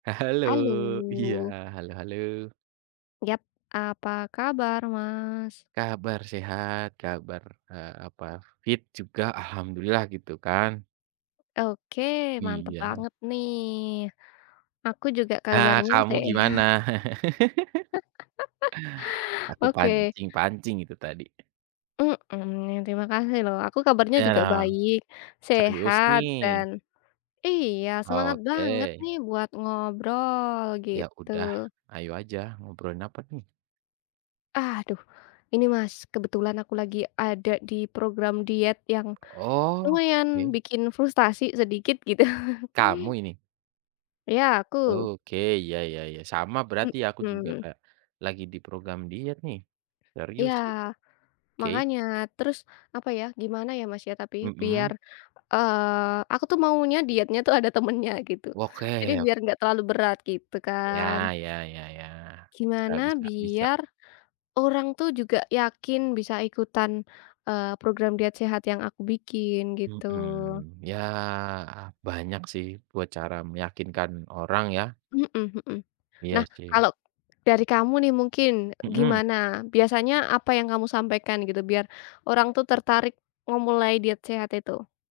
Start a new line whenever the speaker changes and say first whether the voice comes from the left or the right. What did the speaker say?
right: E halo. Iya,
left: Halo!
right: halo halo.
left: Yap, apa kabar, Mas?
right: Kabar sehat, kabar, eee, apa, fit juga, Alhamdulillah, gitu kan?
left: Oke, mantap
right: Iya.
left: banget nih. Aku juga
right: Heeh,
left: kabarnya
right: kamu
left: seha
right: gimana? Aku
left: Oke.
right: pancing-pancing itu tadi.
left: Mmm, terima kasih lho. Aku kabarnya
right: Iya
left: juga
right: dong.
left: baik,
right: Serius
left: sehat, dan
right: nih?
left: iya, semangat banget
right: Oke.
left: nih buat ngobrol,
right: Ya
left: gitu.
right: udah, ayo aja. Ngobrolin apa nih?
left: Aduh, ini, Mas, kebetulan aku lagi ada di program diet yang,
right: Oh, oke.
left: lumayan bikin frustasi sedikit, gitu.
right: Kamu ini?
left: Iya, aku.
right: Oke, ya ya ya, sama berarti. Aku juga
left: Mmm.
right: kayak, lagi di program diet nih.
left: Iya.
right: Serius, gitu. Oke.
left: Makanya. Terus, apa ya, gimana ya Mas ya, tapi, biar,
right: Mhm.
left: eee, aku tuh maunya dietnya tuh ada temannya, gitu. Jadi,
right: Oke
left: biar
right: oke.
left: nggak terlalu berat, gitu kan.
right: Ya ya ya ya. Bisa
left: Gimana
right: bisa bisa.
left: biar, orang tuh juga yakin bisa ikutan, eee, program diet sehat yang aku bikin, gitu.
right: Mhm. Ya, banyak sih buat cara meyakinkan orang ya.
left: Hmm hmm.
right: Iya
left: Nah,
right: sih.
left: kalo dari kamu nih mungkin,
right: Mhm.
left: gimana, biasanya apa yang kamu sampaikan, gitu, biar orang tuh tertarik memulai diet sehat itu?